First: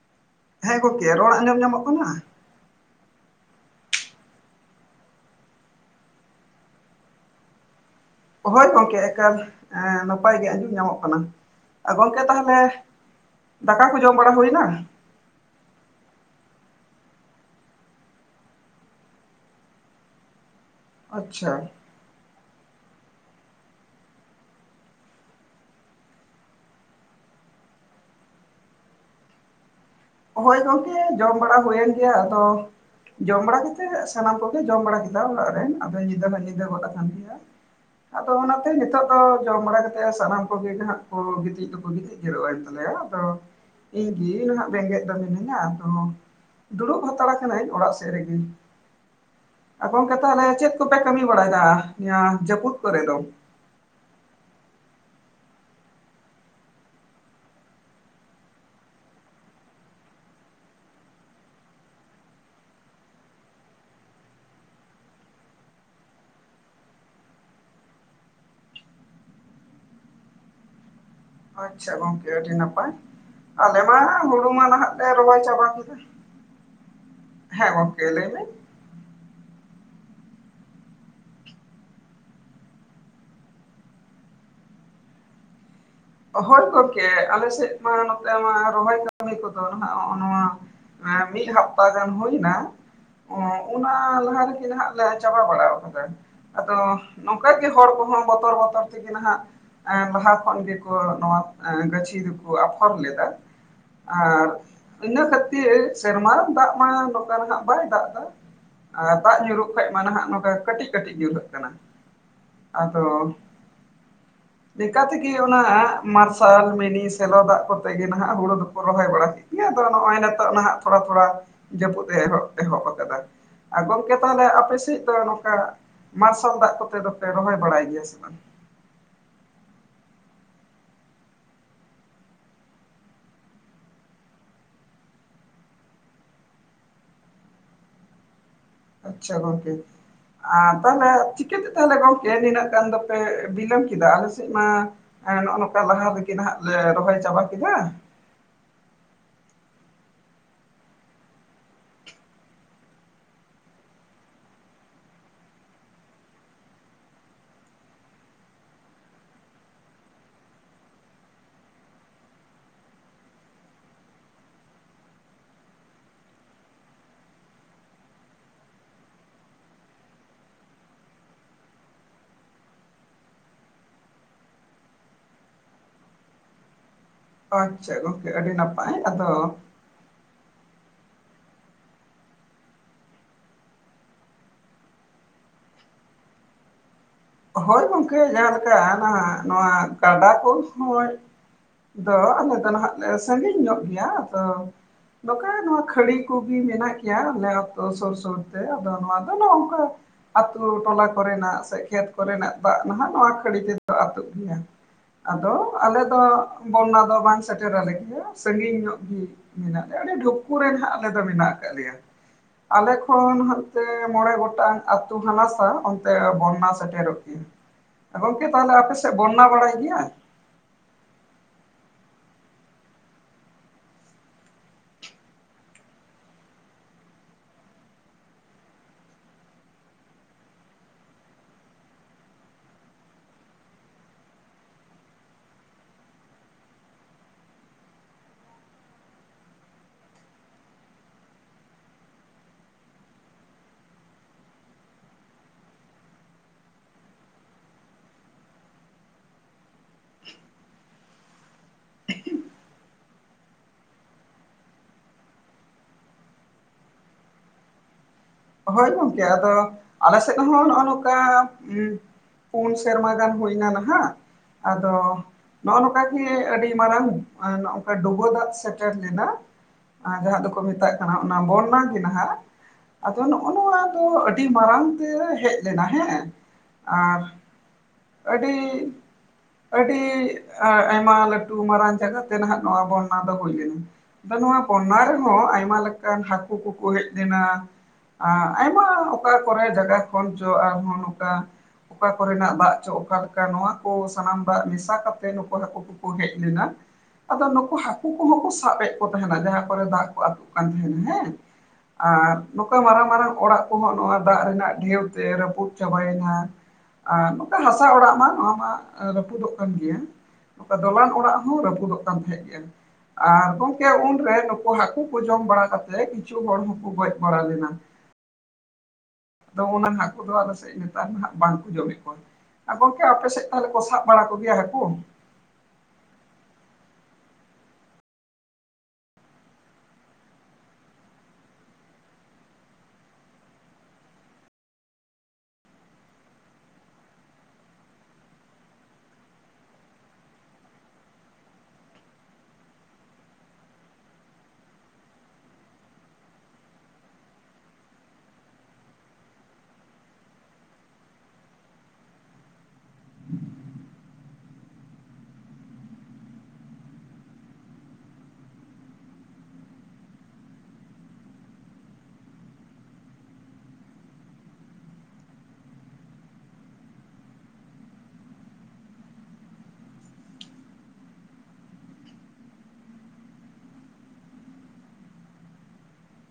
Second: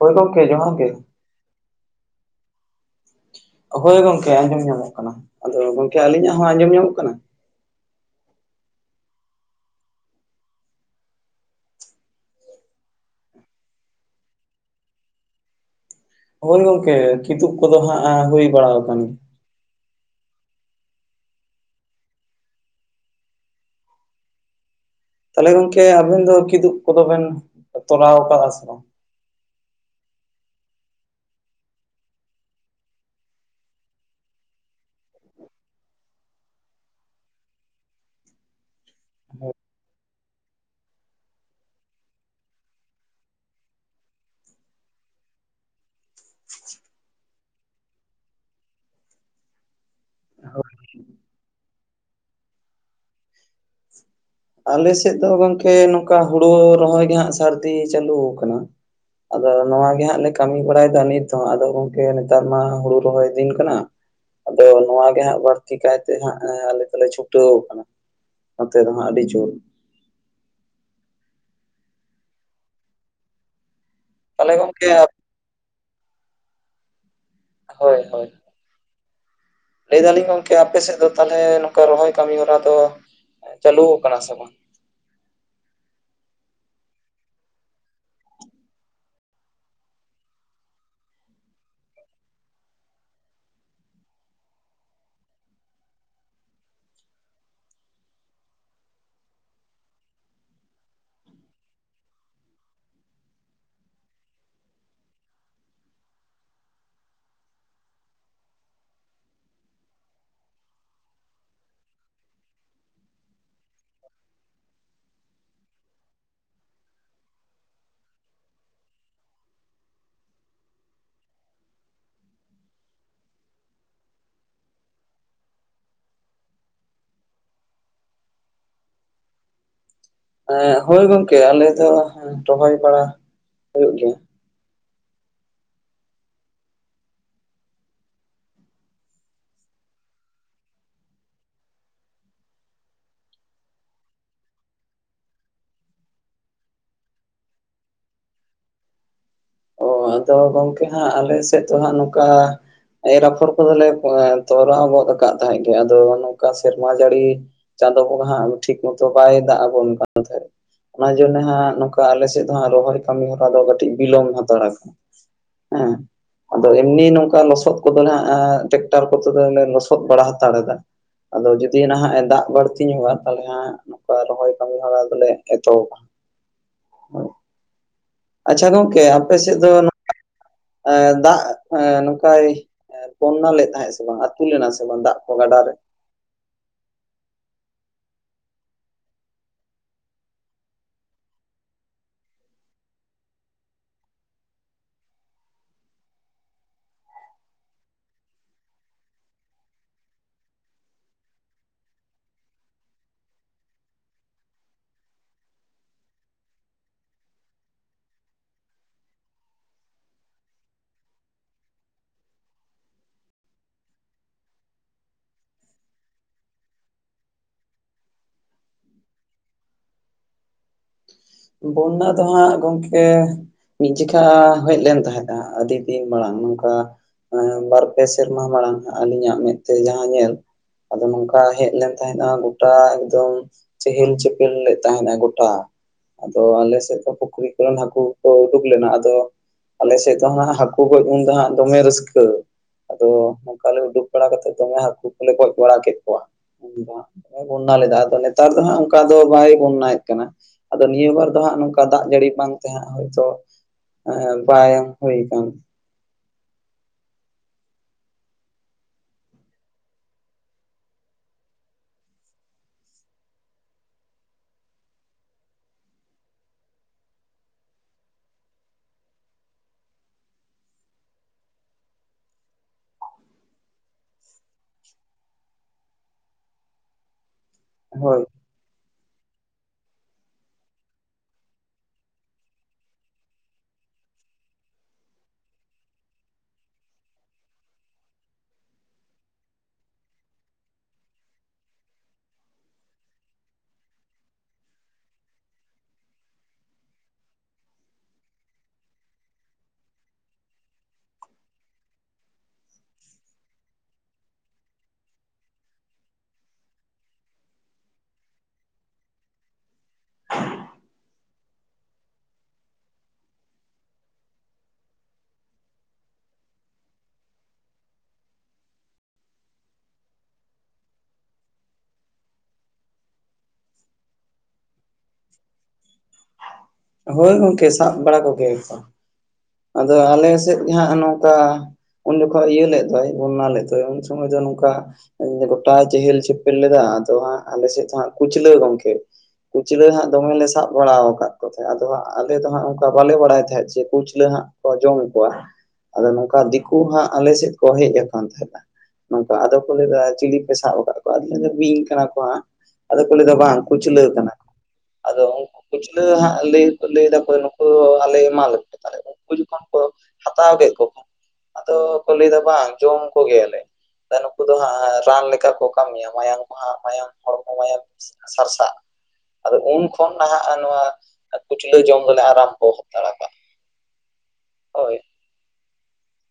ᱦᱳᱭ ᱜᱚᱢᱠᱮ ᱡᱚᱦᱟᱨ ᱦᱮᱸ ᱜᱮ ᱜᱳᱠᱮ ᱨᱚᱲᱟᱜ ᱧᱮᱞ ᱧᱟᱢᱚᱜ ᱠᱟᱱᱟ? ᱦᱳᱭ ᱜᱚᱝᱠᱮ ᱟᱸᱡᱚᱢ ᱧᱟᱢᱚᱜ ᱠᱟᱱᱟ ᱟᱫᱚ ᱜᱚᱝᱠᱮ ᱟᱹᱞᱤᱧᱟᱜ ᱦᱚᱸ ᱟᱸᱡᱚᱢ ᱧᱟᱢᱚᱜ ᱠᱟᱱᱟ? ᱦᱳᱭ ᱜᱚᱝᱠᱮ ᱮᱠᱟᱞ ᱱᱟᱯᱟᱭ ᱜᱮ ᱟᱸᱡᱚᱢ ᱧᱟᱢᱚᱜ ᱠᱟᱱᱟ ᱜᱚᱝᱠᱮ ᱛᱟᱦᱚᱞᱮ ᱫᱟᱠᱟ ᱠᱚ ᱡᱚᱢ ᱵᱟᱲᱟ ᱦᱩᱭᱱᱟ? ᱦᱳᱭ ᱜᱚᱝᱠᱮ ᱠᱤᱫᱩᱵ ᱠᱚ ᱫᱚ ᱦᱟᱸᱜ ᱦᱩᱭ ᱵᱟᱲᱟ ᱟᱠᱟᱱ ᱜᱮᱭᱟ᱾ ᱟᱪᱪᱷᱟ ᱛᱟᱦᱚᱞᱮ ᱜᱚᱝᱠᱮ ᱟᱵᱮᱱ ᱫᱚ ᱠᱤᱫᱩᱵ ᱠᱚ ᱫᱚ ᱵᱮᱱ ᱠᱚᱨᱟᱣ ᱟᱠᱟᱫᱟ ᱥᱮ ᱵᱟᱝ? ᱦᱳᱭ ᱜᱚᱝᱠᱮ ᱡᱚᱢ ᱵᱟᱲᱟ ᱦᱩᱭᱮᱱ ᱜᱮᱭᱟ ᱟᱫᱚ ᱡᱚᱢ ᱵᱟᱲᱟᱛᱮᱫ ᱥᱟᱱᱟᱢ ᱠᱚ ᱜᱮ ᱡᱚᱢ ᱵᱟᱲᱟ ᱠᱮᱫᱟ ᱚᱲᱟᱜ ᱨᱮ ᱟᱫᱚ ᱧᱤᱫᱟᱹ ᱦᱚᱸ ᱧᱤᱫᱟᱹ ᱜᱚᱫ ᱠᱟᱱ ᱜᱮᱭᱟ᱾ ᱟᱫᱚ ᱚᱱᱟᱛᱮ ᱱᱤᱛᱳᱜ ᱫᱚ ᱡᱚᱢ ᱵᱟᱲᱟ ᱠᱟᱛᱮ ᱥᱟᱱᱟᱢ ᱜᱮ ᱱᱟᱦᱟᱜ ᱠᱚ ᱜᱤᱛᱤᱡ ᱫᱚᱠᱚ ᱜᱤᱛᱤᱡ ᱡᱮᱨᱚᱜ ᱮᱱ ᱛᱟᱞᱮᱭᱟ᱾ᱟᱫᱚ ᱤᱧ ᱜᱮᱤ ᱱᱟᱦᱟᱜ ᱵᱮᱸᱜᱮᱫ ᱢᱤᱱᱟᱹᱧᱟ ᱟᱫᱚ ᱫᱩᱲᱩᱵ ᱦᱟᱛᱟᱲ ᱠᱟᱱᱟᱹᱧ ᱚᱲᱟᱜ ᱥᱮᱫ ᱨᱮ ᱜᱮ᱾ ᱟ ᱜᱚᱝᱠᱮ ᱛᱟᱦᱚᱞᱮ ᱪᱮᱫ ᱠᱚᱯᱮ ᱠᱟᱹᱢᱤ ᱵᱟᱲᱟᱭ ᱮᱫᱟ ᱡᱟᱹᱯᱩᱫ ᱠᱚ ᱨᱮ ᱫᱚ? ᱟᱞᱮᱥᱮᱫ ᱫᱚ ᱜᱚᱝᱠᱮ ᱱᱚᱝᱠᱟ ᱦᱩᱲᱩ ᱨᱚᱦᱚᱭ ᱜᱮ ᱦᱟᱜ ᱥᱟᱹᱨᱫᱤ ᱪᱟᱹᱞᱩ ᱟᱠᱟᱱᱟ᱾ ᱟᱫᱚ ᱱᱚᱣᱟ ᱜᱮ ᱦᱟᱸᱜ ᱞᱮ ᱠᱟᱹᱢᱤ ᱵᱟᱲᱟᱭ ᱮᱫᱟ ᱱᱤᱛ ᱦᱚᱸ ᱟᱫᱚ ᱜᱚᱝᱠᱮ ᱱᱮᱛᱟᱨ ᱢᱟ ᱦᱩᱲᱩ ᱨᱚᱦᱚᱭ ᱫᱤᱱ ᱠᱟᱱᱟ᱾ ᱟᱫᱚ ᱱᱚᱣᱟᱜ ᱜᱮ ᱦᱟᱸᱜ ᱵᱟᱹᱲᱛᱤ ᱠᱟᱭᱛᱮ ᱦᱟᱸᱜ ᱟᱞᱮ ᱫᱚᱞᱮ ᱪᱷᱩᱴᱟᱹᱣ ᱠᱟᱱᱟ᱾ ᱱᱚᱛᱮ ᱫᱚ ᱦᱟᱸᱜ ᱟᱹᱰᱤ ᱡᱳᱨ ᱟᱪᱪᱷᱟ ᱜᱚᱝᱠᱮ ᱟᱹᱰᱤ ᱱᱟᱯᱟᱭ ᱟᱞᱮ ᱢᱟ ᱦᱩᱲᱩ ᱛᱟᱦᱚᱞᱮ ᱢᱟ ᱜᱚᱢᱠᱮ ᱱᱟᱦᱟᱜ ᱞᱮ ᱨᱚᱦᱚᱭ ᱪᱟᱵᱟ ᱠᱮᱫᱟ᱾ ᱦᱮᱸ ᱦᱳᱭ ᱜᱚᱢᱠᱮ ᱦᱳᱭ ᱞᱟᱹᱭ ᱢᱮ᱾ ᱞᱟᱹᱭ ᱫᱟᱞᱤᱧ ᱜᱚᱝᱠᱮ ᱟᱯᱮᱥᱮᱫ ᱫᱚ ᱛᱟᱦᱚᱞᱮ ᱱᱚᱝᱠᱟ ᱨᱚᱦᱚᱭ ᱠᱟᱹᱢᱤ ᱦᱚᱨᱟ ᱫᱚ ᱪᱟᱞᱩ ᱟᱠᱟᱱᱟ ᱥᱮ ᱵᱟᱝ? ᱦᱳᱭ ᱜᱚᱝᱠᱮ ᱟᱞᱮ ᱥᱮᱫ ᱢᱟ ᱱᱚᱛᱮ ᱢᱟ ᱨᱚᱦᱚᱭ ᱠᱟᱹᱢᱤ ᱠᱚ ᱫᱚ ᱦᱟᱸᱜ ᱱᱚᱜᱼ ᱱᱚᱣᱟ ᱢᱤᱫ ᱦᱟᱯᱛᱟ ᱜᱟᱱ ᱦᱩᱭ ᱮᱱᱟ᱾ ᱮᱸ ᱚᱱᱟ ᱞᱟᱦᱟ ᱨᱮᱜᱮ ᱧᱟᱦᱟᱜ ᱞᱮ ᱪᱟᱵᱟ ᱵᱟᱲᱟᱣ ᱠᱟᱫᱟ᱾ ᱟᱫᱚ ᱱᱚᱝᱠᱟᱜᱮ ᱦᱚᱲ ᱠᱚᱦᱚᱸ ᱵᱚᱛᱚᱨᱼᱵᱚᱛᱚᱨ ᱛᱮᱜᱮ ᱱᱟᱦᱟᱜ ᱞᱟᱦᱟ ᱠᱷᱚᱱ ᱜᱮ ᱠᱚ ᱱᱚᱣᱟ ᱜᱟᱹᱪᱷᱤ ᱫᱩᱠᱚ ᱟᱯᱷᱚᱨ ᱞᱮᱫᱟ᱾ ᱟᱨ ᱤᱱᱟᱹ ᱠᱷᱟᱹᱛᱤᱨ ᱥᱮᱨᱢᱟ ᱨᱮ ᱫᱟᱜ ᱢᱟ ᱱᱚᱝᱠᱟ ᱨᱮ ᱦᱟᱸᱜ ᱵᱟᱭ ᱫᱟᱜᱫᱟ᱾ ᱟᱨ ᱫᱟᱜ ᱧᱩᱨᱩᱜ ᱠᱷᱟᱡ ᱢᱟ ᱱᱟᱦᱟᱜ ᱱᱚᱰᱮ ᱠᱟᱹᱴᱤᱡ ᱠᱟᱹᱴᱤᱡ ᱧᱩᱨᱦᱟᱹᱜ ᱠᱟᱱᱟ᱾ ᱟᱫᱚ ᱞᱮᱠᱟ ᱛᱤᱜᱤ ᱚᱱᱟ ᱢᱟᱨᱥᱟᱞ ᱢᱤᱱᱤ ᱥᱮᱞᱚ ᱫᱟᱜ ᱠᱚᱛᱮ ᱜᱮ ᱱᱟᱦᱟᱜ ᱦᱩᱲᱩ ᱫᱚᱠᱚ ᱨᱚᱦᱚᱭ ᱵᱟᱲᱟ ᱠᱮᱜ [unintelligible] ᱫᱚ ᱱᱚᱜᱼᱚᱭ ᱱᱮᱛᱚᱜ ᱱᱟᱦᱟᱜ ᱛᱷᱚᱲᱟ ᱛᱷᱚᱲᱟ ᱡᱟᱹᱯᱩᱫ ᱮ ᱮᱦᱚᱵ ᱮᱦᱚᱵ ᱟᱠᱟᱫᱟ᱾ ᱟᱨ ᱜᱚᱝᱠᱮ ᱛᱟᱦᱚᱞᱮ ᱟᱯᱮ ᱥᱮᱡ ᱫᱚ ᱱᱚᱝᱠᱟ ᱢᱟᱨᱥᱟᱞ ᱫᱟᱜ ᱠᱚᱛᱮ ᱫᱚᱯᱮ ᱨᱚᱦᱚᱭ ᱵᱟᱲᱟᱭ ᱜᱮᱭᱟ ᱥᱮ ᱵᱟᱝ? ᱮᱸᱜ ᱦᱳᱭ ᱜᱚᱝᱠᱮ ᱟᱞᱮ ᱫᱚ ᱨᱚᱦᱚᱭ ᱵᱟᱲᱟ ᱦᱩᱭᱩᱜ ᱜᱮᱭᱟ᱾ ᱟᱪᱪᱷᱟ ᱜᱚᱝᱠᱮ᱾ ᱟᱨ ᱛᱟᱦᱞᱮ ᱪᱤᱠᱟᱹᱛᱮ ᱛᱟᱦᱞᱮ ᱜᱚᱢᱠᱮ ᱱᱤᱱᱟᱹᱜ ᱜᱟᱱ ᱫᱚᱯᱮ ᱵᱤᱞᱚᱢ ᱠᱮᱫᱟ ᱟᱞᱮ ᱥᱮᱫ ᱢᱟ ᱮᱸ ᱱᱚᱜᱼᱚ ᱱᱚᱠᱟ ᱞᱟᱦᱟ ᱨᱮᱜᱮ ᱱᱟᱦᱟᱜ ᱞᱮ ᱨᱚᱦᱚᱭ ᱪᱟᱵᱟ ᱠᱮᱫᱟ᱾ ᱦᱳᱭ ᱟᱫᱚ ᱜᱚᱝᱠᱮ ᱦᱟᱸᱜ ᱟᱞᱮ ᱥᱮᱫ ᱫᱚ ᱦᱟᱸᱜ ᱱᱚᱝᱠᱟ ᱮᱨ ᱟᱯᱷᱚᱨ ᱠᱚᱫᱚᱞᱮ ᱛᱚᱨᱟᱣ ᱜᱚᱫ ᱠᱟᱫ ᱛᱟᱦᱮᱸᱫ ᱜᱮ ᱟᱫᱚ ᱱᱚᱝᱠᱟ ᱥᱮᱨᱢᱟ ᱡᱟᱲᱤ ᱪᱟᱸᱫᱚ ᱵᱚᱝᱜᱟ ᱦᱟᱸᱜ ᱴᱷᱤᱠ ᱢᱚᱛᱚ ᱵᱟᱭ ᱫᱟᱜ ᱟᱵᱚᱱ [unintelligible] ᱚᱱᱟ ᱡᱚᱱᱱᱮ ᱦᱟᱸᱜ ᱱᱚᱝᱠᱟ ᱟᱞᱮ ᱥᱮᱫ ᱫᱚ ᱦᱟᱸᱜ ᱨᱚᱦᱚᱭ ᱠᱟᱢᱤ ᱦᱚᱨᱟ ᱫᱚ ᱠᱟᱹᱴᱤᱡ ᱵᱤᱞᱚᱢ ᱦᱟᱛᱟᱲᱟ ᱠᱟᱱᱟ᱾ ᱦᱮᱸ᱾ ᱟᱫᱚ ᱮᱢᱱᱤ ᱱᱚᱝᱠᱟ ᱞᱚᱥᱚᱫ ᱠᱚᱫᱚ ᱞᱮ ᱦᱟᱸᱜ ᱴᱮᱠᱴᱟᱨ ᱠᱚᱛᱮ ᱫᱚᱞᱮ ᱞᱚᱥᱚᱫ ᱵᱟᱲᱟ ᱦᱟᱛᱟᱲ ᱮᱫᱟ᱾ ᱟᱫᱚ ᱡᱩᱫᱤ ᱱᱟᱦᱟᱜ ᱮ ᱫᱟᱜ ᱵᱟᱹᱲᱛᱤ ᱧᱚᱜᱟ ᱛᱟᱦᱚᱞᱮ ᱦᱟᱸᱜ ᱱᱚᱝᱠᱟ ᱨᱚᱦᱚᱭ ᱠᱟᱹᱢᱤ ᱦᱚᱲᱟ ᱫᱚᱞᱮ ᱮᱛᱚᱦᱚᱵᱟ᱾ ᱟᱨ ᱪᱮᱜ ᱠᱚᱼᱼ ᱟᱪᱪᱷᱟ ᱜᱚᱝᱠᱮ ᱟᱯᱮ ᱥᱮᱫ ᱫᱚ [unintelligible] ᱮᱸ ᱫᱟᱜ ᱮᱸ ᱱᱚᱝᱠᱟᱭ ᱵᱚᱱᱱᱟ ᱞᱮᱫ ᱛᱟᱦᱮᱸᱜ ᱥᱮ ᱵᱟᱝ ᱟᱹᱛᱩ ᱞᱮᱱᱟ ᱥᱮ ᱵᱟᱝ ᱫᱟᱜ ᱠᱚ ᱜᱟᱰᱟ ᱨᱮ ᱦᱳᱭ ᱜᱚᱝᱠᱮ ᱡᱟᱦᱟᱸᱞᱮᱠᱟ ᱱᱟᱦᱟᱜ ᱱᱚᱣᱟ ᱜᱟᱰᱟ ᱠᱚ ᱦᱚᱸᱭ ᱫᱚ ᱟᱞᱮ ᱫᱚ ᱱᱟᱦᱟᱜ ᱞᱮ ᱥᱟᱸᱜᱤᱧ ᱧᱚᱜ ᱜᱮᱭᱟ ᱟᱫᱚ ᱱᱚᱠᱟ ᱱᱚᱣᱟ ᱠᱷᱟᱹᱲᱤ ᱠᱚᱜᱮ ᱢᱮᱱᱟᱜ ᱜᱮᱭᱟ ᱟᱞᱮ ᱟᱛᱳ ᱥᱩᱨ ᱥᱩᱨᱛᱮ ᱟᱫᱚ ᱱᱚᱣᱟ ᱫᱚ ᱱᱚᱝᱠᱟ ᱟᱛᱩ ᱴᱚᱞᱟ ᱠᱚᱨᱮᱱᱟᱜ ᱥᱮ ᱠᱷᱮᱛ ᱠᱚᱨᱮᱱᱟᱜ ᱫᱟᱜ ᱱᱟᱦᱟᱜ ᱱᱚᱣᱟ ᱠᱷᱟᱹᱲᱤ ᱛᱮᱫᱚ ᱟᱹᱛᱩᱜ ᱜᱮᱭᱟ ᱟᱫᱚ ᱟᱞᱮᱫᱚ ᱵᱚᱱᱱᱟ ᱫᱚ ᱵᱟᱝ ᱥᱮᱴᱮᱨᱟᱞᱮ ᱜᱮᱭᱟ ᱥᱟᱺᱜᱤᱧ ᱧᱚᱜ ᱜᱤ ᱢᱮᱱᱟᱜ ᱞᱮᱭᱟ ᱟᱰᱤ ᱰᱷᱚᱠᱠᱩ ᱨᱮ ᱦᱟᱸᱜ ᱟᱞᱮ ᱫᱚ ᱢᱮᱱᱟᱜ ᱟᱠᱟᱫ ᱞᱮᱭᱟ ᱟᱞᱮ ᱠᱷᱚᱱ ᱦᱟᱱᱛᱮ ᱢᱚᱬᱮ ᱜᱚᱴᱟᱝ ᱟᱛᱩ ᱦᱟᱱᱟᱥᱟ ᱚᱱᱛᱮ ᱵᱚᱱᱱᱟᱥ ᱥᱮᱴᱮᱨᱚᱜ ᱜᱮᱭᱟ ᱜᱚᱝᱠᱮ ᱛᱟᱦᱚᱞᱮ ᱟᱯᱮᱥᱮᱫ ᱵᱚᱨᱱᱱᱟ ᱵᱟᱲᱟᱭ ᱜᱮᱭᱟᱭ ᱵᱚᱱᱱᱟ ᱫᱚ ᱦᱟᱸᱜ ᱜᱚᱝᱠᱮ ᱢᱤᱫ ᱡᱮᱠᱷᱟ ᱦᱮᱡ ᱞᱮᱱ ᱛᱟᱦᱮᱸᱫᱼᱟ ᱟᱰᱤ ᱫᱤᱱ ᱢᱟᱲᱟᱝ ᱱᱚᱝᱠᱟ ᱵᱟᱨ ᱯᱮ ᱥᱮᱨᱢᱟ ᱢᱟᱲᱟᱝ ᱟᱞᱤᱧᱟᱜ ᱢᱮᱫᱛᱮ ᱡᱟᱦᱟᱸ ᱧᱮᱞ ᱟᱫᱚ ᱱᱚᱝᱠᱟ ᱦᱮᱡ ᱞᱮᱱ ᱛᱟᱦᱮᱸᱫ-ᱟ ᱜᱚᱴᱟ ᱮᱠᱫᱚᱢ ᱪᱮᱦᱮᱞ ᱪᱮᱯᱮᱞ ᱞᱮ ᱛᱟᱦᱮᱱᱟ ᱜᱚᱴᱟ ᱟᱫᱚ ᱟᱞᱮ ᱥᱮᱫ ᱫᱚ ᱯᱩᱠᱷᱨᱤ ᱠᱚᱨᱮᱱ ᱦᱟᱠᱩ ᱠᱚ ᱩᱰᱩᱠ ᱞᱮᱱᱟ ᱟᱫᱚ ᱟᱞᱮᱥᱮᱫ ᱫᱚ ᱦᱟᱸᱜ ᱦᱟᱹᱠᱩ ᱜᱚᱡ ᱩᱱᱫᱚ ᱦᱟᱸᱜ ᱫᱚᱢᱮ ᱨᱟᱹᱥᱠᱟᱹ ᱟᱫᱚ ᱱᱚᱝᱠᱟ ᱞᱮ ᱩᱰᱩᱠ ᱵᱟᱲᱟ ᱠᱟᱛᱮᱫ ᱫᱚᱢᱮ ᱦᱟᱠᱩ ᱠᱚᱞᱮ ᱜᱚᱡ ᱵᱟᱲᱟ ᱠᱮᱫ ᱠᱚᱣᱟ ᱩᱱ ᱫᱚ ᱦᱟᱸᱜ ᱵᱚᱱᱱᱟ ᱞᱮᱫᱟ ᱟᱫᱚ ᱱᱮᱛᱟᱨ ᱫᱚ ᱦᱟᱸᱜ ᱚᱱᱠᱟ ᱫᱚ ᱵᱟᱭ ᱵᱚᱱᱱᱟᱭᱮᱫ ᱠᱟᱱᱟ ᱱᱤᱭᱟᱹ ᱵᱟᱨ ᱫᱚ ᱦᱟᱸᱜ ᱱᱚᱝᱠᱟ ᱫᱟᱜ ᱡᱟᱲᱤ ᱵᱟᱝ ᱛᱟᱦᱮᱸᱜ ᱦᱳᱭᱛᱳ ᱵᱟᱭ ᱦᱩᱭ ᱠᱟᱱ ᱦᱳᱭ ᱜᱚᱢᱠᱮ ᱟᱫᱚ ᱟᱞᱮ ᱥᱮᱫᱦᱚᱸ ᱱᱚᱜᱼᱚ ᱱᱚᱝᱠᱟ ᱯᱩᱱ ᱥᱮᱨᱢᱟ ᱜᱟᱱ ᱦᱩᱭ ᱱᱟ ᱱᱟᱦᱟᱜ ᱟᱫᱚ ᱱᱚᱜ-ᱚ ᱱᱚᱝᱠᱟ ᱜᱤ ᱟᱰᱤ ᱢᱟᱨᱟᱝ ᱱᱚᱝᱠᱟ ᱰᱩᱵᱟᱹ ᱫᱟᱜ ᱥᱮᱴᱮᱨ ᱞᱮᱱᱟ ᱟᱨ ᱡᱟᱦᱟᱸ ᱫᱚᱠᱚ ᱢᱮᱛᱟᱜ ᱠᱟᱱᱟ ᱚᱱᱟ ᱵᱚᱨᱱᱟ ᱜᱤ ᱱᱟᱦᱟᱜ ᱟᱫᱚ ᱱᱚᱜᱼᱚ ᱱᱚᱣᱟ ᱫᱚ ᱟᱹᱰᱤ ᱢᱟᱨᱟᱝ ᱛᱮ ᱦᱮᱡ ᱞᱮᱱᱟ ᱦᱮᱸ ᱟᱨ ᱦᱳᱭ ᱟᱹᱰᱤ ᱟᱹᱰᱤ ᱟᱭᱢᱟ ᱞᱟᱹᱴᱩ ᱢᱟᱨᱟᱝ ᱡᱟᱭᱜᱟ ᱛᱮ ᱱᱟᱦᱟᱜ ᱱᱚᱣᱟ ᱵᱚᱱᱱᱟ ᱫᱚ ᱦᱩᱭ ᱞᱮᱱᱟ ᱟᱫᱚ ᱱᱚᱣᱟ ᱵᱚᱱᱱᱟ ᱨᱮᱦᱚᱸ ᱟᱭᱢᱟ ᱞᱮᱠᱟᱱ ᱦᱟᱠᱩ ᱠᱚᱠᱚ ᱦᱮᱡ ᱞᱮᱱᱟ ᱟ ᱟᱭᱢᱟ ᱚᱠᱟ ᱠᱚᱨᱮ ᱡᱟᱭᱜᱟ ᱠᱷᱚᱱ ᱪᱚ ᱟᱨᱦᱚᱸ ᱱᱚᱝᱠᱟ ᱚᱠᱟ ᱠᱚᱨᱮᱱᱟᱜ ᱫᱟᱜ ᱪᱚ ᱚᱠᱟ ᱞᱮᱠᱟ ᱱᱚᱣᱟ ᱠᱚ ᱥᱟᱱᱟᱢ ᱫᱟᱜ ᱢᱮᱥᱟ ᱠᱟᱛᱮ ᱱᱩᱠᱩ [inaudible] [unintelligible] ᱦᱮᱡ ᱞᱮᱱᱟ ᱟᱫᱚ ᱱᱩᱠᱩ ᱦᱟᱹᱠᱩ ᱠᱚᱦᱚᱸ ᱠᱚ ᱥᱟᱵ ᱮᱫ ᱠᱚ ᱛᱟᱦᱮᱱᱟ ᱡᱟᱦᱟᱸ ᱠᱚᱨᱮ ᱫᱟᱜ ᱠᱚ ᱟᱹᱛᱩᱜ ᱠᱟᱱ ᱛᱟᱦᱮᱸᱱᱟ ᱦᱮᱸ ᱟᱨ ᱱᱚᱝᱠᱟ ᱢᱟᱨᱟᱝ ᱢᱟᱨᱟᱝ ᱚᱲᱟᱜ ᱠᱚᱦᱚᱸ ᱱᱚᱣᱟ ᱫᱟᱜ ᱨᱮᱱᱟᱜ ᱰᱷᱮᱣ ᱛᱮ ᱨᱟᱹᱯᱩᱫ ᱪᱟᱵᱟᱭ ᱮᱱᱟ ᱟᱨ ᱱᱚᱝᱠᱟ ᱦᱟᱥᱟ ᱚᱲᱟᱜ ᱢᱟ ᱱᱚᱣᱟ ᱢᱟ ᱨᱟᱹᱯᱩᱫ ᱚᱜ ᱠᱟᱱ ᱜᱮᱭᱟ [unintelligible] ᱫᱚᱞᱟᱱ ᱚᱲᱟᱜ ᱦᱚᱸ ᱨᱟᱹᱯᱩᱫ ᱚᱜ ᱠᱟᱱ ᱛᱟᱦᱮᱸᱫ ᱜᱮᱭᱟ ᱟᱨ ᱜᱚᱝᱠᱮ ᱩᱱᱨᱮ ᱱᱩᱠᱩ ᱦᱟᱹᱠᱩ [unintelligible] ᱡᱚᱢ ᱵᱟᱲᱟ ᱠᱟᱛᱮ ᱠᱤᱪᱷᱩ ᱦᱚᱲ ᱦᱚᱸᱠᱚ ᱜᱚᱡ ᱵᱲᱟ ᱞᱮᱱᱟ ᱟᱫᱚ ᱚᱱᱟ ᱦᱟᱹᱠᱩ ᱫᱚ ᱟᱞᱮ ᱥᱮᱫ ᱱᱮᱛᱟᱨ ᱫᱚ ᱱᱷᱟᱜ ᱵᱟᱝ ᱠᱚ ᱡᱚᱢ ᱮᱫ ᱠᱚᱣᱟ [unintelligible] ᱜᱚᱝᱠᱮ ᱟᱯᱮ ᱥᱮᱫ ᱛᱟᱦᱞᱮ ᱠᱚ ᱥᱟᱵ ᱵᱟᱲᱟ ᱠᱚᱜᱮᱭᱟ ᱦᱟᱹᱠᱩ ᱦᱳᱭ ᱜᱚᱝᱠᱮ ᱥᱟᱵ ᱵᱟᱲᱟ ᱠᱚᱜᱮ ᱭᱟᱠᱚ ᱟᱫᱚ ᱟᱞᱮ ᱥᱮᱫ ᱜᱮ ᱦᱟᱸᱜ ᱱᱚᱝᱠᱟ ᱩᱱ ᱡᱚᱠᱷᱚᱡ ᱤᱭᱟᱹ ᱞᱮᱫ ᱫᱚᱭ ᱵᱚᱨᱱᱟ ᱞᱮᱫ ᱫᱚᱭ ᱩᱱ ᱥᱚᱢᱳᱭ ᱫᱚ ᱱᱚᱝᱠᱟ ᱜᱚᱴᱟᱭ ᱡᱮᱦᱮᱞ ᱪᱮᱯᱮᱞ ᱞᱮᱫᱟ ᱟᱫᱚ ᱦᱟᱸᱜ ᱟᱞᱮ ᱥᱮᱫ ᱫᱚ ᱦᱟᱸᱜ ᱠᱩᱪᱞᱟᱹ ᱜᱚᱝᱠᱮ ᱠᱩᱪᱞᱟᱹ ᱦᱟᱸᱜ ᱫᱚᱢᱮ ᱞᱮ ᱥᱟᱵ ᱵᱟᱲᱟ ᱟᱠᱟᱫ ᱠᱚ ᱛᱟᱦᱮᱸᱫ ᱟᱫᱚ ᱦᱟᱸᱜ ᱟᱞᱮ ᱫᱚ ᱦᱟᱸᱜ ᱚᱱᱠᱟ ᱵᱟᱞᱮ ᱵᱟᱲᱟᱭ ᱛᱟᱦᱮᱸᱫ ᱡᱮ ᱠᱩᱪ [unintelligible] ᱦᱟᱸᱜ ᱠᱚ ᱡᱚᱢ ᱠᱚᱣᱟ ᱟᱫᱚ ᱱᱚᱝᱠᱟ ᱫᱤᱠᱩ ᱦᱟᱸᱜ ᱟᱞᱮ ᱥᱮᱫ ᱠᱚ ᱦᱮᱡ ᱟᱠᱟᱱ ᱛᱟᱦᱮᱸᱫᱼᱟ ᱱᱚᱝᱠᱟ ᱟᱫᱚ ᱠᱚ ᱞᱟᱹᱭ ᱫᱟ ᱪᱤᱞᱤ ᱯᱮ ᱥᱟᱵ ᱟᱠᱟᱫ ᱠᱚᱣᱟ ᱟᱫᱚᱧ ᱞᱟᱹᱭ ᱫᱟ ᱵᱤᱧ ᱠᱟᱱᱟ ᱠᱚ ᱦᱟᱸᱜ ᱟᱫᱚ ᱠᱚ ᱞᱟᱹᱭ ᱫᱟ ᱵᱟᱝ ᱠᱩᱪᱞᱟᱹ ᱠᱟᱱᱟ ᱟᱫᱚ ᱩᱱᱠᱩ ᱠᱩᱪᱞᱟᱹ ᱦᱟᱸᱜ ᱞᱟᱹᱭ ᱞᱟᱹᱭ ᱫᱟᱠᱚ ᱱᱩᱠᱩ ᱟᱞᱮ ᱮᱢᱟ ᱞᱮᱯᱮ ᱛᱟᱦᱞᱮ ᱩᱱᱠᱩ ᱡᱚᱠᱷᱚᱱ ᱠᱚ ᱦᱟᱛᱟᱣ ᱠᱮᱫ ᱠᱚ [unintelligible] ᱟᱫᱚ ᱠᱚ ᱞᱟᱹᱭ ᱫᱟ ᱵᱟᱝ ᱡᱚᱢ ᱠᱚᱜᱮ ᱟᱞᱮ [unintelligible] ᱱᱩᱠᱩ ᱫᱚ ᱦᱟᱸᱜ ᱨᱟᱱ ᱞᱮᱠᱟ ᱠᱚ ᱠᱟᱹᱢᱤ ᱭᱟ ᱢᱟᱭᱟᱢ ᱠᱚ ᱦᱟᱸᱜ ᱢᱟᱭᱟᱢ ᱦᱚᱲ [inaudible] ᱥᱟᱨᱥᱟᱜ ᱟᱫᱚ ᱩᱱ ᱠᱷᱚᱱ ᱱᱟᱦᱟᱜ ᱱᱚᱣᱟ ᱠᱩᱪᱞᱟᱹ ᱡᱚᱢ ᱫᱚᱞᱮ ᱟᱨᱟᱢᱵᱚ ᱦᱟᱛᱟᱲ ᱠᱟᱜᱼᱟ ᱦᱳᱭ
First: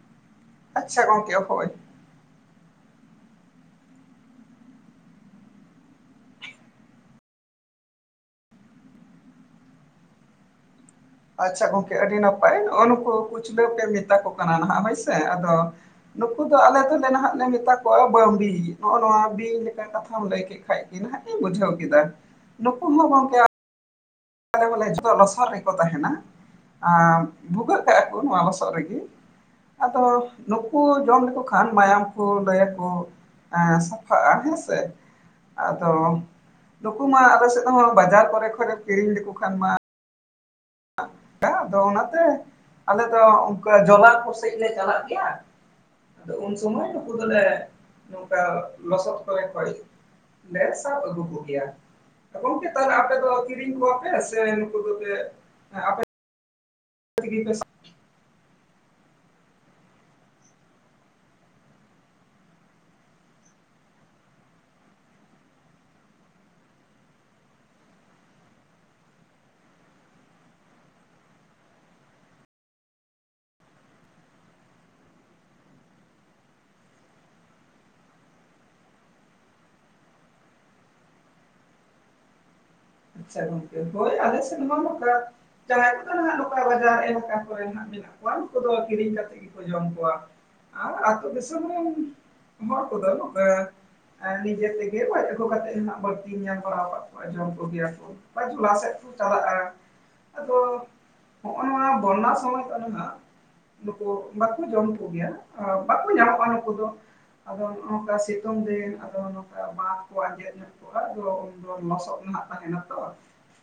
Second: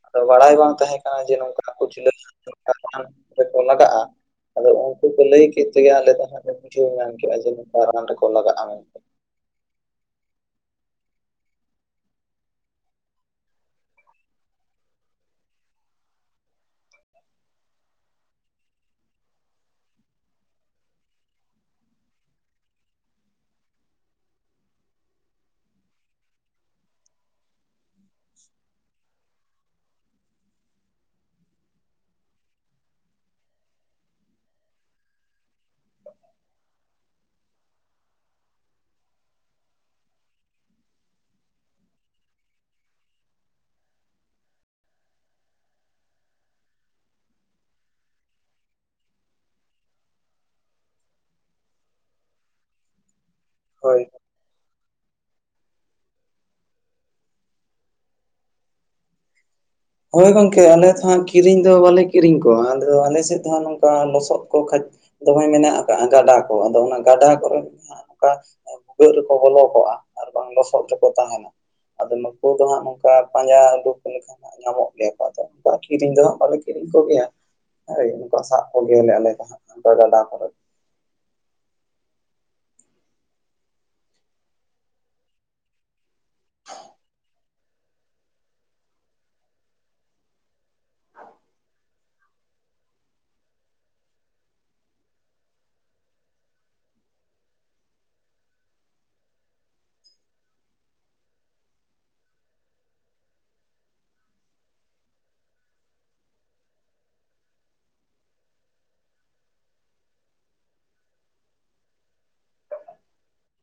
ᱟᱫᱚ ᱵᱟᱲᱟᱭ ᱵᱟᱝ ᱛᱟᱦᱮᱸ ᱟᱪᱪᱷᱟ ᱠᱟᱱᱟ ᱡᱮ ᱜᱚᱝᱠᱮ ᱱᱚᱝᱠᱟ ᱦᱳᱭ ᱠᱩᱪᱞᱟᱹ ᱨᱮᱠᱚ ᱞᱟᱜᱟᱜᱼᱟ ᱛᱚ ᱩᱱᱠᱩ ᱠᱚ ᱞᱟᱹᱭ ᱠᱮᱫ ᱛᱮᱜᱮ ᱟᱞᱮ ᱫᱚ ᱦᱟᱸᱜ ᱞᱮ ᱵᱩᱪᱷᱟᱹᱣ ᱢᱮᱱ ᱠᱮᱫᱼᱟ ᱡᱮ ᱱᱚᱝᱠᱟ ᱨᱟᱱ ᱨᱮᱠᱚ ᱞᱟᱜᱟᱜᱼᱟ ᱢᱮᱱᱛᱮ ᱟᱪᱪᱷᱟ ᱜᱚᱝᱠᱮ ᱟᱹᱰᱤ ᱱᱟᱯᱟᱭ ᱱᱚᱜᱼᱚ ᱱᱩᱠᱩ ᱠᱩᱪᱞᱟᱹ ᱯᱮ ᱢᱮᱛᱟ ᱠᱚ ᱠᱟᱱᱟ ᱱᱟᱦᱟᱜ ᱦᱳᱭ ᱥᱮ ᱟᱫᱚ ᱱᱩᱠᱩ ᱫᱚ ᱟᱞᱮ ᱫᱚᱞᱮ ᱱᱟᱦᱟᱜ ᱞᱮ ᱢᱮᱛᱟ ᱠᱚᱣᱟ ᱵᱟᱺᱵᱤ ᱱᱚᱜᱼᱚ ᱱᱚᱣᱟ ᱵᱤᱧ ᱞᱮᱠᱟ ᱠᱟᱛᱷᱟᱢ ᱞᱟᱹᱭ ᱠᱮᱫ ᱠᱷᱟᱡ ᱜᱮ ᱱᱟᱜ ᱤᱧ ᱵᱩᱡᱷᱟᱹᱣ ᱠᱮᱫᱟ ᱱᱩᱠᱩ ᱦᱚᱸ ᱜᱚᱝᱠᱮ ᱟᱞᱮ ᱫᱚᱞᱮ ᱡᱷᱚᱛᱚ ᱞᱚᱥᱚᱫ ᱨᱮᱠᱚ ᱛᱟᱦᱮᱱᱟ ᱟ ᱵᱷᱩᱜᱟᱹᱜ ᱠᱟᱜ ᱟᱠᱚ ᱱᱚᱣᱟ ᱞᱚᱥᱚᱫ ᱨᱮᱜᱮ ᱟᱫᱚ ᱱᱩᱠᱩ ᱡᱚᱢ ᱞᱮᱠᱚ ᱠᱷᱟᱱ ᱢᱟᱭᱟᱢ ᱠᱚ ᱞᱟᱹᱭ ᱟᱠᱩ ᱟ ᱥᱚᱯᱷᱟᱜᱼᱟ ᱦᱮᱸ ᱥᱮ ᱟᱫᱚ ᱱᱩᱠᱩ ᱢᱟ ᱟᱞᱮ ᱥᱮᱫ ᱦᱚᱸ ᱵᱟᱡᱟᱨ ᱠᱚᱨᱮ ᱠᱷᱟᱡ ᱞᱮ ᱠᱤᱨᱤᱧ ᱞᱮᱠᱚ ᱠᱷᱟᱱ ᱢᱟ ᱟᱫᱚ ᱚᱱᱟ ᱛᱮ ᱟᱞᱮ ᱫᱚ ᱚᱱᱠᱟ ᱡᱚᱞᱟᱯᱩᱨ ᱥᱮᱫ ᱞᱮ ᱪᱟᱞᱟᱜ ᱜᱮᱭᱟ ᱟᱫᱚ ᱩᱱ ᱥᱚᱢᱚᱭ ᱱᱩᱠᱩ ᱫᱚᱞᱮ ᱱᱚᱝᱠᱟ ᱞᱚᱥᱚᱫ ᱠᱚᱨᱮ ᱠᱷᱚᱡ ᱞᱮ ᱥᱟᱵ ᱟᱹᱜᱩ ᱠᱚᱜᱮᱭᱟ ᱜᱚᱝᱠᱮ ᱛᱟᱦᱚᱞᱮ ᱟᱯᱮ ᱫᱚ ᱠᱤᱨᱤᱧ ᱠᱚᱣᱟ ᱦᱳᱭ ᱯᱮ ᱥᱮ ᱱᱩᱠᱩ ᱫᱚᱯᱮ [inaudible] [unintelligible] ᱦᱳᱭ ᱜᱚᱝᱠᱮ ᱟᱞᱮ ᱫᱚᱦᱟᱸᱜ ᱠᱤᱨᱤᱧ ᱫᱚ ᱵᱟᱞᱮ ᱠᱤᱨᱤᱧ ᱠᱚᱣᱟ ᱟᱞᱮ ᱫᱚ ᱟᱞᱮ ᱥᱮᱫ ᱫᱚᱦᱟᱸᱜ ᱱᱚᱝᱠᱟ ᱞᱚᱥᱚᱫ ᱠᱚ ᱠᱷᱟᱡ ᱫᱚᱢᱮ ᱢᱮᱱᱟᱜ ᱟᱠᱟᱜᱼᱟ ᱜᱟᱰᱟ ᱠᱚ ᱟᱫᱚ ᱚᱱᱟ ᱜᱟᱰᱟ ᱠᱚᱨᱮ [inaudible] ᱵᱷᱩᱜᱟᱹᱜ ᱨᱮᱠᱚ ᱵᱚᱞᱚ ᱠᱚᱜᱼᱟ ᱟᱨ ᱵᱟᱝ ᱞᱚᱥᱚᱫ ᱨᱮᱠᱚ ᱛᱟᱦᱮᱱᱟ ᱟᱫᱚ ᱱᱩᱠᱩ ᱫᱚ ᱦᱟᱸᱜ ᱱᱚᱱᱠᱟ ᱯᱟᱸᱡᱟ ᱩᱰᱩᱜ ᱞᱮᱠᱷᱟᱱ ᱦᱟᱸᱜ ᱧᱟᱢᱚᱜ ᱜᱮᱭᱟ ᱠᱚ ᱟᱫᱚ [unintelligible] ᱠᱤᱨᱤᱧ ᱫᱚ ᱦᱟᱸᱜ ᱵᱟᱞᱮ ᱠᱤᱨᱤᱧ ᱠᱚᱜᱮᱭᱟ ᱦᱳᱭ ᱚᱱᱠᱟ ᱥᱟᱵ ᱠᱚᱜᱮᱭᱟᱞᱮ ᱟᱞᱮ ᱫᱚ ᱛᱚ ᱜᱟᱰᱟ ᱠᱚᱨᱮ ᱟᱪᱪᱷᱟ ᱜᱚᱝᱠᱮ ᱟᱞᱮ ᱥᱮᱫ ᱢᱟ ᱱᱚᱜᱠᱟ ᱡᱟᱦᱟᱸᱭ ᱠᱚᱫᱚ ᱦᱟᱸᱜ ᱞᱳᱠᱟᱞ ᱵᱟᱡᱟᱨ ᱮᱦᱚᱵ ᱠᱟᱛᱮᱜ ᱢᱮᱱᱟᱜ ᱱᱚᱣᱟ ᱠᱚᱫᱚ ᱠᱤᱨᱤᱧ ᱠᱟᱛᱮᱫ ᱜᱮᱠᱚ ᱡᱚᱢ ᱠᱚᱣᱟ ᱟᱨ ᱟᱹᱛᱩ ᱫᱤᱥᱚᱢ ᱨᱮᱱ ᱦᱚᱲ ᱠᱚᱫᱚ ᱱᱚᱛᱮ ᱱᱤᱡᱮ ᱛᱮᱜᱮ ᱜᱚᱡ ᱟᱹᱜᱩ ᱠᱟᱛᱮᱫ ᱦᱟᱜ ᱵᱟᱹᱲᱛᱤᱧ ᱧᱟᱢ ᱵᱟᱲᱟ ᱟᱠᱟᱫ ᱠᱚᱣᱟᱸ ᱡᱚᱢ ᱠᱚᱜᱮᱭᱟ ᱞᱟᱦᱟ ᱥᱮᱫ ᱠᱚ ᱪᱟᱞᱟᱜᱼᱟ ᱟᱫᱚ ᱱᱚᱜᱼᱚ ᱱᱚᱣᱟ ᱵᱚᱨᱱᱱᱟ ᱥᱚᱢᱚᱭ ᱨᱮᱱᱟᱜ ᱱᱩᱠᱩ ᱵᱟᱠᱚ ᱡᱚᱢ ᱠᱚᱜᱮᱭᱟ ᱵᱟᱠᱚ ᱧᱟᱢᱚᱜᱼᱟ ᱱᱩᱠᱩ ᱫᱚ ᱟᱫᱚ ᱱᱚᱜ ᱱᱚᱝᱠᱟ ᱥᱤᱛᱩᱝ ᱫᱤᱱ ᱟᱫᱚ ᱱᱚᱝᱠᱟ ᱵᱟᱸᱫ ᱠᱚ ᱟᱡᱮᱫᱼ ᱟᱫᱚ ᱩᱱ ᱫᱚ ᱞᱚᱥᱚᱫ ᱱᱟᱦᱟᱜ ᱛᱟᱦᱮᱱᱟ ᱛᱚ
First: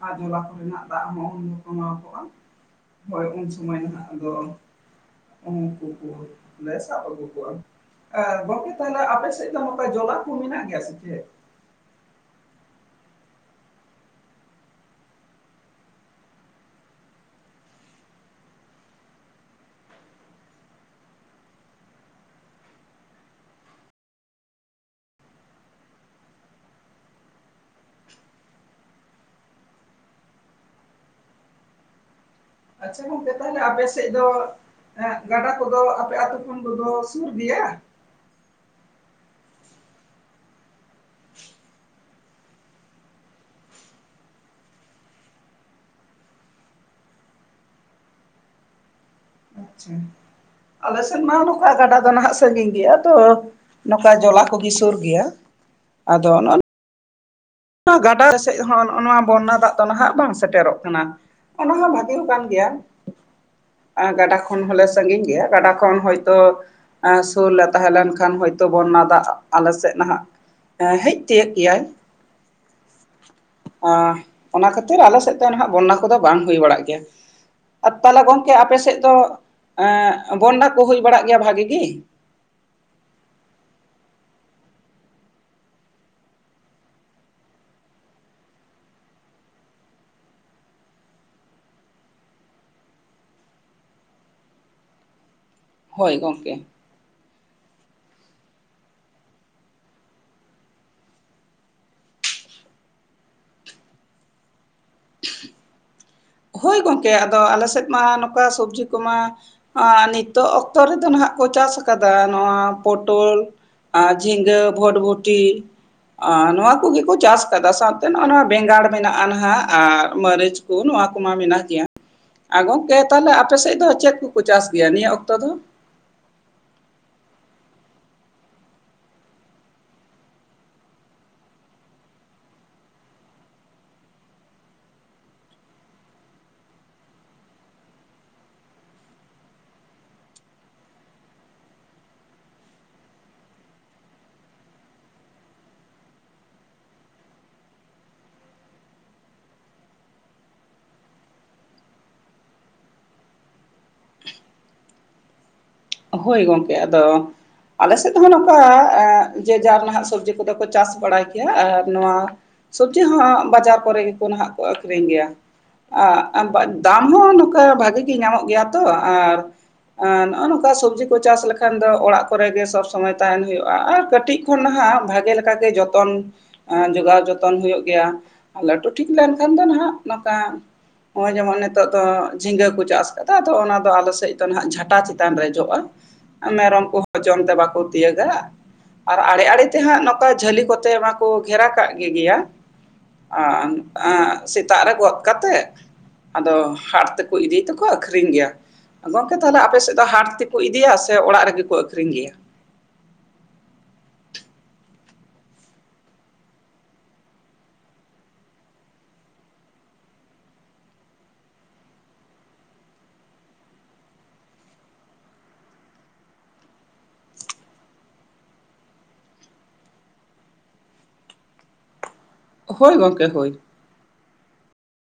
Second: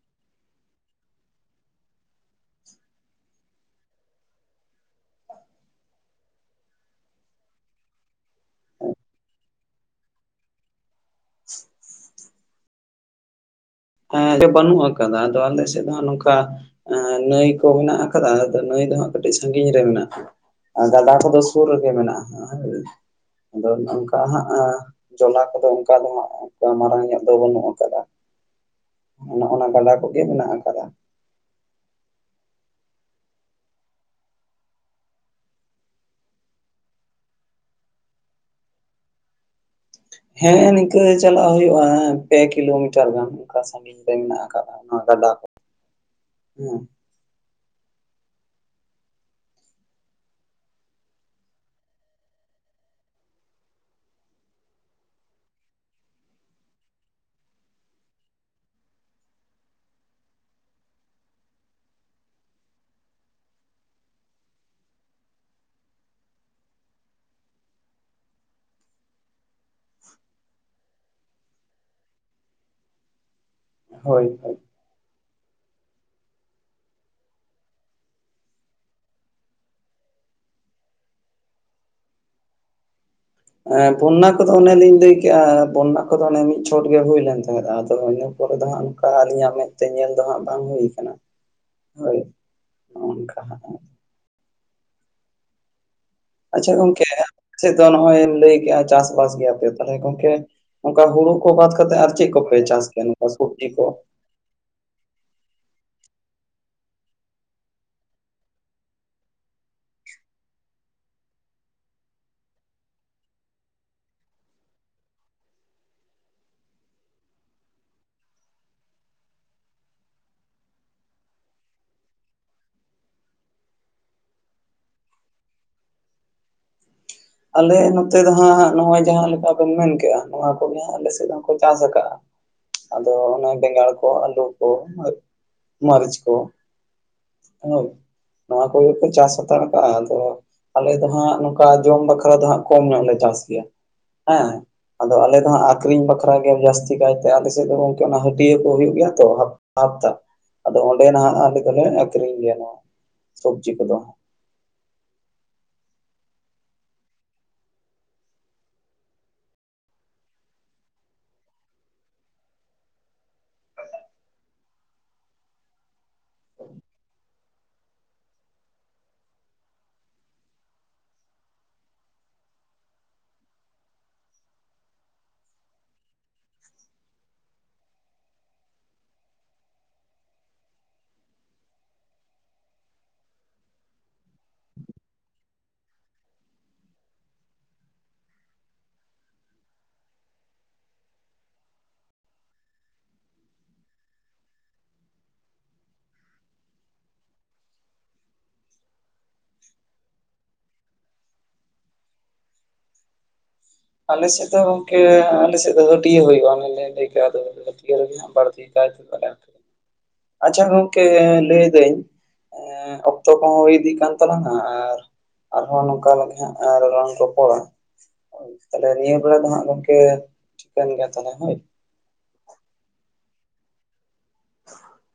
ᱟᱨ ᱡᱚᱞᱟ ᱠᱚᱨᱮᱱᱟᱜ ᱫᱟᱜ ᱦᱚᱸ ᱩᱱ ᱫᱚ ᱥᱟᱵᱟᱶ ᱠᱚᱜᱼᱟ ᱦᱳᱭ ᱩᱱ ᱥᱚᱢᱚᱭ ᱱᱟᱜ ᱟᱫᱚ ᱩᱝᱠᱩ ᱥᱟᱜ [inaudible] ᱮ ᱜᱚᱝᱠᱮ ᱛᱟᱦᱚᱞᱮ ᱟᱯᱮ ᱥᱮᱫ ᱫᱚ ᱱᱚᱝᱠᱟ ᱡᱚᱞᱟ ᱠᱚ ᱢᱮᱱᱟᱜ ᱜᱮᱭᱟ ᱥᱮ ᱪᱮᱫ [inaudible] ᱵᱟᱹᱱᱩᱜ ᱟᱠᱟᱫᱟ ᱟᱫᱚ ᱟᱞᱮ ᱥᱮᱫ ᱦᱚᱸ ᱱᱚᱝᱠᱟ ᱱᱟᱹᱭ ᱠᱚ ᱢᱮᱱᱟᱜ ᱟᱠᱟᱫᱟ ᱟᱫᱚ ᱱᱟᱹᱭ ᱫᱚᱦᱟᱸᱜ ᱠᱟᱹᱴᱤᱡ ᱥᱟᱺᱜᱤᱧ ᱨᱮ ᱢᱮᱱᱟᱜ ᱜᱟᱰᱟ ᱠᱚᱫᱚ ᱥᱩᱨ ᱨᱮᱜᱮ ᱢᱮᱱᱟᱜᱼᱟ ᱦᱮᱸ ᱟᱫᱚ ᱱᱚᱝᱠᱟ ᱦᱟᱸᱜ ᱡᱚᱞᱟ ᱠᱚᱫᱚ ᱚᱱᱠᱟ ᱫᱚ ᱦᱟᱜ ᱢᱟᱨᱟᱝ ᱧᱚᱜ ᱫᱚ ᱵᱟᱹᱱᱩᱜ ᱟᱠᱟᱫᱟ ᱱᱚᱜᱼ ᱱᱟ ᱜᱟᱰᱟ ᱠᱚᱜᱮ ᱢᱮᱱᱟᱜ ᱟᱠᱟᱫᱟ ᱟᱪᱪᱷᱟ ᱜᱚᱝᱠᱮ ᱛᱟᱦᱚᱞᱮ ᱟᱯᱮ ᱥᱮᱫ ᱫᱚ ᱜᱟᱰᱟ ᱠᱚᱫᱚ ᱟᱯᱮ ᱟᱛᱳ ᱠᱷᱚᱱ ᱠᱚᱫᱚ ᱥᱩᱨ ᱜᱮᱭᱟ ᱦᱮᱸ ᱱᱤᱝᱠᱟᱹ ᱪᱟᱞᱟᱜ ᱦᱩᱭᱩᱜᱼᱟ ᱯᱮ ᱠᱤᱞᱳᱢᱤᱴᱟᱨ ᱜᱟᱱ ᱚᱱᱠᱟ ᱥᱟᱜᱤᱧ ᱢᱮᱱᱟᱜ ᱟᱠᱟᱫᱟ ᱱᱚᱣᱟ ᱜᱟᱰᱟ ᱠᱚ ᱦᱮᱸ ᱟᱞᱮ ᱥᱮᱫ ᱢᱟ ᱱᱚᱝᱠᱟ ᱜᱟᱰᱟ ᱫᱚ ᱱᱟᱦᱟᱜ ᱥᱟᱜᱤᱧ ᱜᱮᱭᱟ ᱛᱚ ᱱᱚᱝᱠᱟ ᱡᱚᱞᱟ ᱠᱚᱜᱮ ᱥᱩᱨ ᱜᱮᱭᱟ ᱟᱫᱚ ᱱᱚᱣᱟ ᱜᱟᱰᱟ ᱥᱮᱫ ᱦᱚᱸ ᱱᱚᱜ ᱱᱚᱣᱟ ᱵᱚᱱᱱᱟ ᱫᱟᱜ ᱫᱚ ᱱᱟᱦᱟᱜ ᱵᱟᱝ ᱥᱮᱴᱮᱨᱚᱜ ᱠᱟᱱᱟ ᱚᱱᱟ ᱦᱚᱸ ᱵᱷᱟᱜᱤ ᱠᱟᱱ ᱜᱮᱭᱟ ᱟᱨ ᱜᱟᱰᱟ ᱠᱷᱚᱱ ᱦᱚᱞᱮ ᱥᱟᱺᱜᱤᱧ ᱜᱮᱭᱟ ᱜᱟᱰᱟ ᱠᱷᱚᱱ ᱦᱚᱭᱛᱳ ᱥᱩᱨ ᱞᱮ ᱛᱟᱦᱮᱸ ᱞᱮᱱᱠᱷᱟᱱ ᱦᱚᱭᱛᱳ ᱵᱚᱱᱱᱟ ᱫᱟᱜ ᱟᱞᱮ ᱥᱮᱫ ᱱᱟᱦᱟᱜ ᱦᱮᱡ ᱛᱤᱭᱳᱜ ᱠᱮᱭᱟᱭ ᱮ ᱦᱳᱭ ᱦᱳᱭ ᱚᱱᱟ ᱠᱷᱟᱹᱛᱤᱨ ᱟᱞᱮ ᱥᱮᱫ ᱫᱚ ᱦᱟᱜ ᱵᱚᱱᱱᱟ ᱠᱚᱫᱚ ᱵᱟᱝ ᱦᱩᱭ ᱵᱟᱲᱟᱜ ᱜᱮᱭᱟ᱾ ᱟᱨ ᱛᱟᱦᱚᱞᱮ ᱜᱚᱝᱠᱮ ᱟᱯᱮᱥᱮᱫ ᱫᱚ ᱵᱚᱱᱰᱟ ᱠᱚ ᱦᱩᱭ ᱵᱟᱲᱟᱜ ᱜᱮᱭᱟ ᱵᱷᱟᱜᱤ ᱜᱤ? ᱦᱮᱸ ᱵᱚᱱᱱᱟ ᱠᱚᱫᱚ ᱚᱱᱮᱞᱤᱧ ᱞᱟᱹᱭ ᱠᱮᱫᱮᱜᱼᱟ ᱵᱚᱱᱱᱟ ᱠᱚᱫᱚ ᱚᱱᱮ ᱢᱤᱫ ᱪᱷᱚᱴ ᱜᱮ ᱦᱩᱭ ᱞᱮᱱ ᱛᱟᱦᱮᱸᱫ ᱟᱫᱚ ᱛᱟᱨᱯᱚᱨᱮ ᱫᱚ ᱦᱟᱸᱜ ᱚᱱᱠᱟ ᱟᱹᱞᱤᱧᱟᱜ ᱢᱮᱫ ᱛᱮ ᱧᱮᱞ ᱫᱚ ᱦᱟᱸᱜ ᱵᱟᱝ ᱦᱩᱭ ᱟᱠᱟᱱᱟ᱾ ᱦᱳᱭ ᱱᱚᱜᱠᱟ ᱦᱟᱸᱜ ᱦᱳᱭ ᱜᱚᱝ ᱟᱪᱪᱷᱟ ᱜᱚᱝᱠᱮ ᱟᱯᱮᱥᱮᱫ ᱫᱚ ᱱᱚᱜᱼᱚᱭ ᱞᱟᱹᱭ ᱠᱮᱜᱼᱟ ᱪᱟᱥᱵᱟᱥ ᱜᱮᱭᱟ ᱟᱯᱮ ᱛᱟᱦᱚᱞᱮ ᱜᱚᱢᱠᱮ ᱚᱝᱠᱟ ᱦᱩᱲᱩ ᱠᱚ ᱵᱟᱫ ᱠᱟᱛᱮᱫ ᱟᱨ ᱪᱮᱫ ᱠᱚᱯᱮ ᱪᱟᱥ ᱠᱮᱭᱟ ᱱᱚᱠᱟ ᱥᱚᱵᱡᱤ ᱠᱚ [unintelligible] ᱦᱳᱭ ᱜᱚᱢᱠᱮ ᱟᱫᱚ ᱟᱞᱮ ᱥᱮᱫ ᱢᱟ ᱱᱚᱝᱠᱟ ᱥᱚᱵᱡᱤ ᱠᱚᱢᱟ ᱟᱨ ᱱᱤᱛᱚᱜ ᱚᱠᱛᱚ ᱨᱮᱫᱚ ᱱᱟᱦᱟᱜ ᱠᱚ ᱪᱟᱥ ᱟᱠᱟᱫᱟ ᱱᱚᱣᱟ ᱯᱚᱴᱚᱞ ᱟᱨ ᱡᱷᱤᱸᱜᱟᱹ ᱵᱷᱚᱴᱵᱷᱚᱴᱴᱤ ᱱᱚᱣᱟ ᱠᱚᱜᱮ ᱠᱚ ᱪᱟᱥ ᱟᱠᱟᱫᱟ ᱥᱟᱶᱛᱮ ᱱᱚᱜᱼᱚᱭ ᱱᱚᱣᱟ ᱵᱮᱸᱜᱟᱲ ᱢᱮᱱᱟᱜᱼᱟ ᱱᱟᱦᱟᱜ ᱟᱨ ᱢᱟᱹᱨᱤᱪ ᱠᱚ ᱱᱚᱣᱟ ᱠᱚ ᱠᱚᱢᱟ ᱢᱮᱱᱟᱜ ᱜᱮᱭᱟ ᱟᱨ ᱜᱚᱝᱠᱮ ᱛᱟᱦᱚᱞᱮ ᱟᱯᱮ ᱥᱮᱫ ᱫᱚ ᱪᱮᱫ ᱠᱚᱠᱚ ᱪᱟᱥ ᱜᱮᱭᱟ ᱱᱤᱭᱟᱹ ᱚᱠᱛᱚ ᱫᱚ? ᱟᱞᱮ ᱱᱚᱛᱮ ᱫᱚ ᱦᱟᱸᱜ ᱱᱚᱜᱼᱚᱭ ᱡᱟᱦᱟᱸ ᱞᱮᱠᱟ ᱵᱮᱱ ᱢᱮᱱᱠᱮᱜᱼᱟ ᱱᱚᱣᱟ ᱠᱚᱜᱮ ᱦᱟᱸᱜ ᱟᱞᱮ ᱥᱮᱫ ᱦᱚᱸᱠᱚ ᱪᱟᱥ ᱟᱠᱟᱜᱼᱟ ᱟᱫᱚ ᱚᱱᱮ ᱵᱮᱸᱜᱟᱲ ᱠᱚ ᱟᱹᱞᱩ ᱠᱚ ᱢᱟᱹᱨᱤᱪ ᱠᱚ [unintelligible] ᱱᱚᱣᱟ ᱠᱚᱜᱮ ᱠᱚ ᱪᱟᱥ ᱦᱟᱛᱟᱲ ᱟᱠᱟᱫᱟ ᱟᱫᱚ ᱟᱞᱮ ᱫᱚ ᱦᱟᱸᱜ ᱱᱚᱝᱠᱟ ᱡᱚᱢ ᱵᱟᱠᱷᱨᱟ ᱟᱞᱮ ᱫᱚ ᱦᱟᱜ ᱠᱚᱢ ᱧᱚᱜ ᱞᱮ ᱪᱟᱥ ᱜᱮᱭᱟ ᱦᱮᱸ ᱟᱫᱚ ᱟᱞᱮ ᱫᱚ ᱦᱟᱸᱜ ᱟᱠᱷᱨᱤᱧ ᱵᱟᱠᱷᱨᱟ ᱜᱮ ᱡᱟᱹᱥᱛᱤ ᱠᱟᱭᱛᱮ ᱟᱞᱮ ᱥᱮᱫ ᱫᱚ ᱜᱚᱝᱠᱮ ᱚᱱᱟ ᱦᱟᱹᱴᱭᱟᱹ ᱠᱚ ᱦᱩᱭᱩᱜ ᱜᱮᱭᱟ ᱛᱚ [unintelligible] ᱟᱫᱚ ᱚᱸᱰᱮ ᱱᱟᱦᱟᱜ ᱟᱞᱮ ᱫᱚᱞᱮ ᱟᱠᱠᱷᱨᱤᱧ ᱜᱮᱭᱟ ᱱᱚᱣᱟ ᱥᱚᱵᱽᱡᱤ ᱠᱚᱫᱚ ᱦᱳᱭ ᱜᱚᱢᱠᱮ ᱟᱫᱚ, ᱟᱞᱮ ᱥᱮᱫ ᱦᱚᱸ ᱱᱚᱝᱠᱟ ᱮᱸᱜ ᱡᱮ ᱡᱟᱨ ᱱᱟᱦᱟᱜ ᱥᱚᱵᱡᱤ ᱠᱚᱫᱚ ᱠᱚ ᱪᱟᱥ ᱵᱟᱲᱟᱭ ᱜᱮᱭᱟᱟᱨ ᱱᱚᱣᱟ, ᱥᱚᱵᱡᱤ ᱦᱚᱸ ᱵᱟᱡᱟᱨ ᱠᱚᱨᱮ ᱜᱮᱠᱚ ᱱᱟᱦᱟᱜ ᱠᱚ ᱟᱠᱷᱨᱤᱧ ᱜᱮᱭᱟ᱾ ᱫᱟᱢ ᱦᱚᱸ ᱱᱚᱝᱠᱟ ᱵᱷᱟᱜᱤ ᱜᱮ ᱧᱟᱢᱚᱜ ᱜᱮᱭᱟ ᱛᱚ ᱟᱨ, ᱟᱨ [unintelligible] ᱱᱚᱜᱚᱭ ᱱᱚᱝᱠᱟ, ᱚᱠᱟ ᱥᱚᱵᱽᱡᱤ ᱠᱚ ᱪᱟᱥ ᱞᱮᱠᱷᱟᱱ ᱫᱚ ᱚᱲᱟᱜ ᱠᱚᱨᱮ ᱜᱮ ᱥᱚᱵᱽ ᱥᱚᱢᱚᱭ ᱛᱟᱦᱮᱱ ᱦᱩᱭᱩᱜᱼᱟ, ᱟᱨ ᱠᱟᱹᱴᱤᱡ ᱠᱷᱚᱱ ᱱᱟᱦᱟᱜ ᱵᱷᱟᱜᱮ ᱞᱮᱠᱟ ᱜᱮ ᱡᱚᱛᱚ ᱡᱚᱛᱚᱱ ᱡᱚᱜᱟᱣ ᱡᱚᱛᱚᱱ ᱦᱩᱭᱩᱜ ᱜᱮᱭᱟ᱾ ᱞᱟᱹᱴᱩ ᱴᱷᱤᱠ ᱞᱮᱱᱠᱷᱟᱱ ᱫᱚ ᱱᱟᱦᱟᱜ ᱱᱚᱝᱠᱟ, ᱱᱚᱜ ᱚᱭ ᱡᱮᱢᱚᱱ ᱱᱤᱛᱚᱜ ᱫᱚ ᱡᱷᱤᱸᱜᱟᱹ ᱠᱚ ᱪᱟᱥ ᱠᱟᱫᱟ ᱛᱚ ᱚᱱᱟ ᱫᱚ ᱟᱞᱮ ᱥᱮᱫ ᱫᱚ ᱱᱟᱦᱟᱜ ᱡᱷᱟᱴᱟ ᱪᱮᱛᱟᱱ, ᱪᱮᱛᱟᱱ ᱨᱮ ᱡᱚᱜᱼᱟ ᱢᱮᱨᱚᱢ ᱠᱚᱦᱚᱸ ᱡᱚᱢ ᱛᱮ ᱵᱟᱠᱚ ᱛᱤᱭᱟᱹᱜᱟ᱾ ᱟᱨ ᱟᱲᱮ ᱟᱲᱮᱛᱮ ᱦᱟᱸᱜ ᱱᱚᱝᱠᱟ ᱡᱷᱟᱹᱞᱤ ᱠᱚᱛᱮ ᱢᱟᱠᱚ ᱜᱷᱮᱨᱟ ᱠᱟᱜ ᱜᱮ ᱜᱮᱭᱟ ᱟᱨ ᱥᱮᱛᱟᱜ ᱨᱮ ᱜᱚᱫ ᱠᱟᱛᱮᱜ, ᱟᱫᱚ ᱦᱟᱴ ᱛᱮᱠᱚ ᱤᱫᱤᱭ ᱛᱮᱠᱚ ᱟᱠᱷᱨᱤᱧ ᱜᱮᱭᱟ᱾ ᱜᱚᱝᱠᱮ ᱛᱟᱦᱚᱞᱮ ᱟᱯᱮ ᱥᱮᱫ ᱫᱚ, ᱦᱟᱴ ᱛᱮᱠᱚ ᱤᱫᱤᱭᱟ ᱥᱮ ᱚᱲᱟᱜ ᱨᱮᱜᱮ ᱠᱚ ᱟᱠᱷᱨᱤᱧ ᱜᱮᱭᱟ? ᱟᱞᱮᱥᱮᱫ ᱫᱚ ᱜᱚᱝᱠᱮ ᱟᱞᱮᱥᱮᱫ ᱫᱚ ᱦᱟᱹᱴᱤᱭᱟᱹ ᱦᱩᱭᱩᱜᱼᱟ ᱚᱱᱮᱞᱮ ᱞᱟᱹᱭ ᱠᱟᱜ ᱫᱚ ᱦᱟᱹᱴᱭᱟᱹ ᱨᱮᱜᱮ, ᱵᱟᱹᱲᱛᱤ [unintelligible] ᱠᱟᱭᱛᱮ, ᱟᱪᱪᱷᱟ ᱜᱚᱝᱠᱮ ᱞᱟᱹᱭᱫᱟᱹᱧ, ᱚᱠᱛᱚ ᱠᱚᱦᱚᱸ ᱦᱩᱭ ᱤᱫᱤᱜ ᱠᱟᱱ ᱛᱟᱞᱟᱝᱟ ᱟᱨ, ᱟᱨᱦᱚᱸ ᱱᱚᱝᱠᱟ [unintelligible] ᱨᱟᱱ ᱨᱚᱯᱚᱲᱟ, ᱛᱟᱦᱞᱮ ᱱᱤᱭᱟᱹ ᱵᱮᱲᱟ ᱫᱚ ᱦᱟᱸᱜ ᱜᱚᱝᱠᱮ ᱴᱷᱤᱠᱟᱹᱱ ᱜᱮᱭᱟ ᱛᱟᱦᱞᱮ ᱦᱳᱭ᱾ ᱦᱳᱭ ᱜᱚᱝᱠᱮ ᱦᱳᱭ᱾ [inaudible]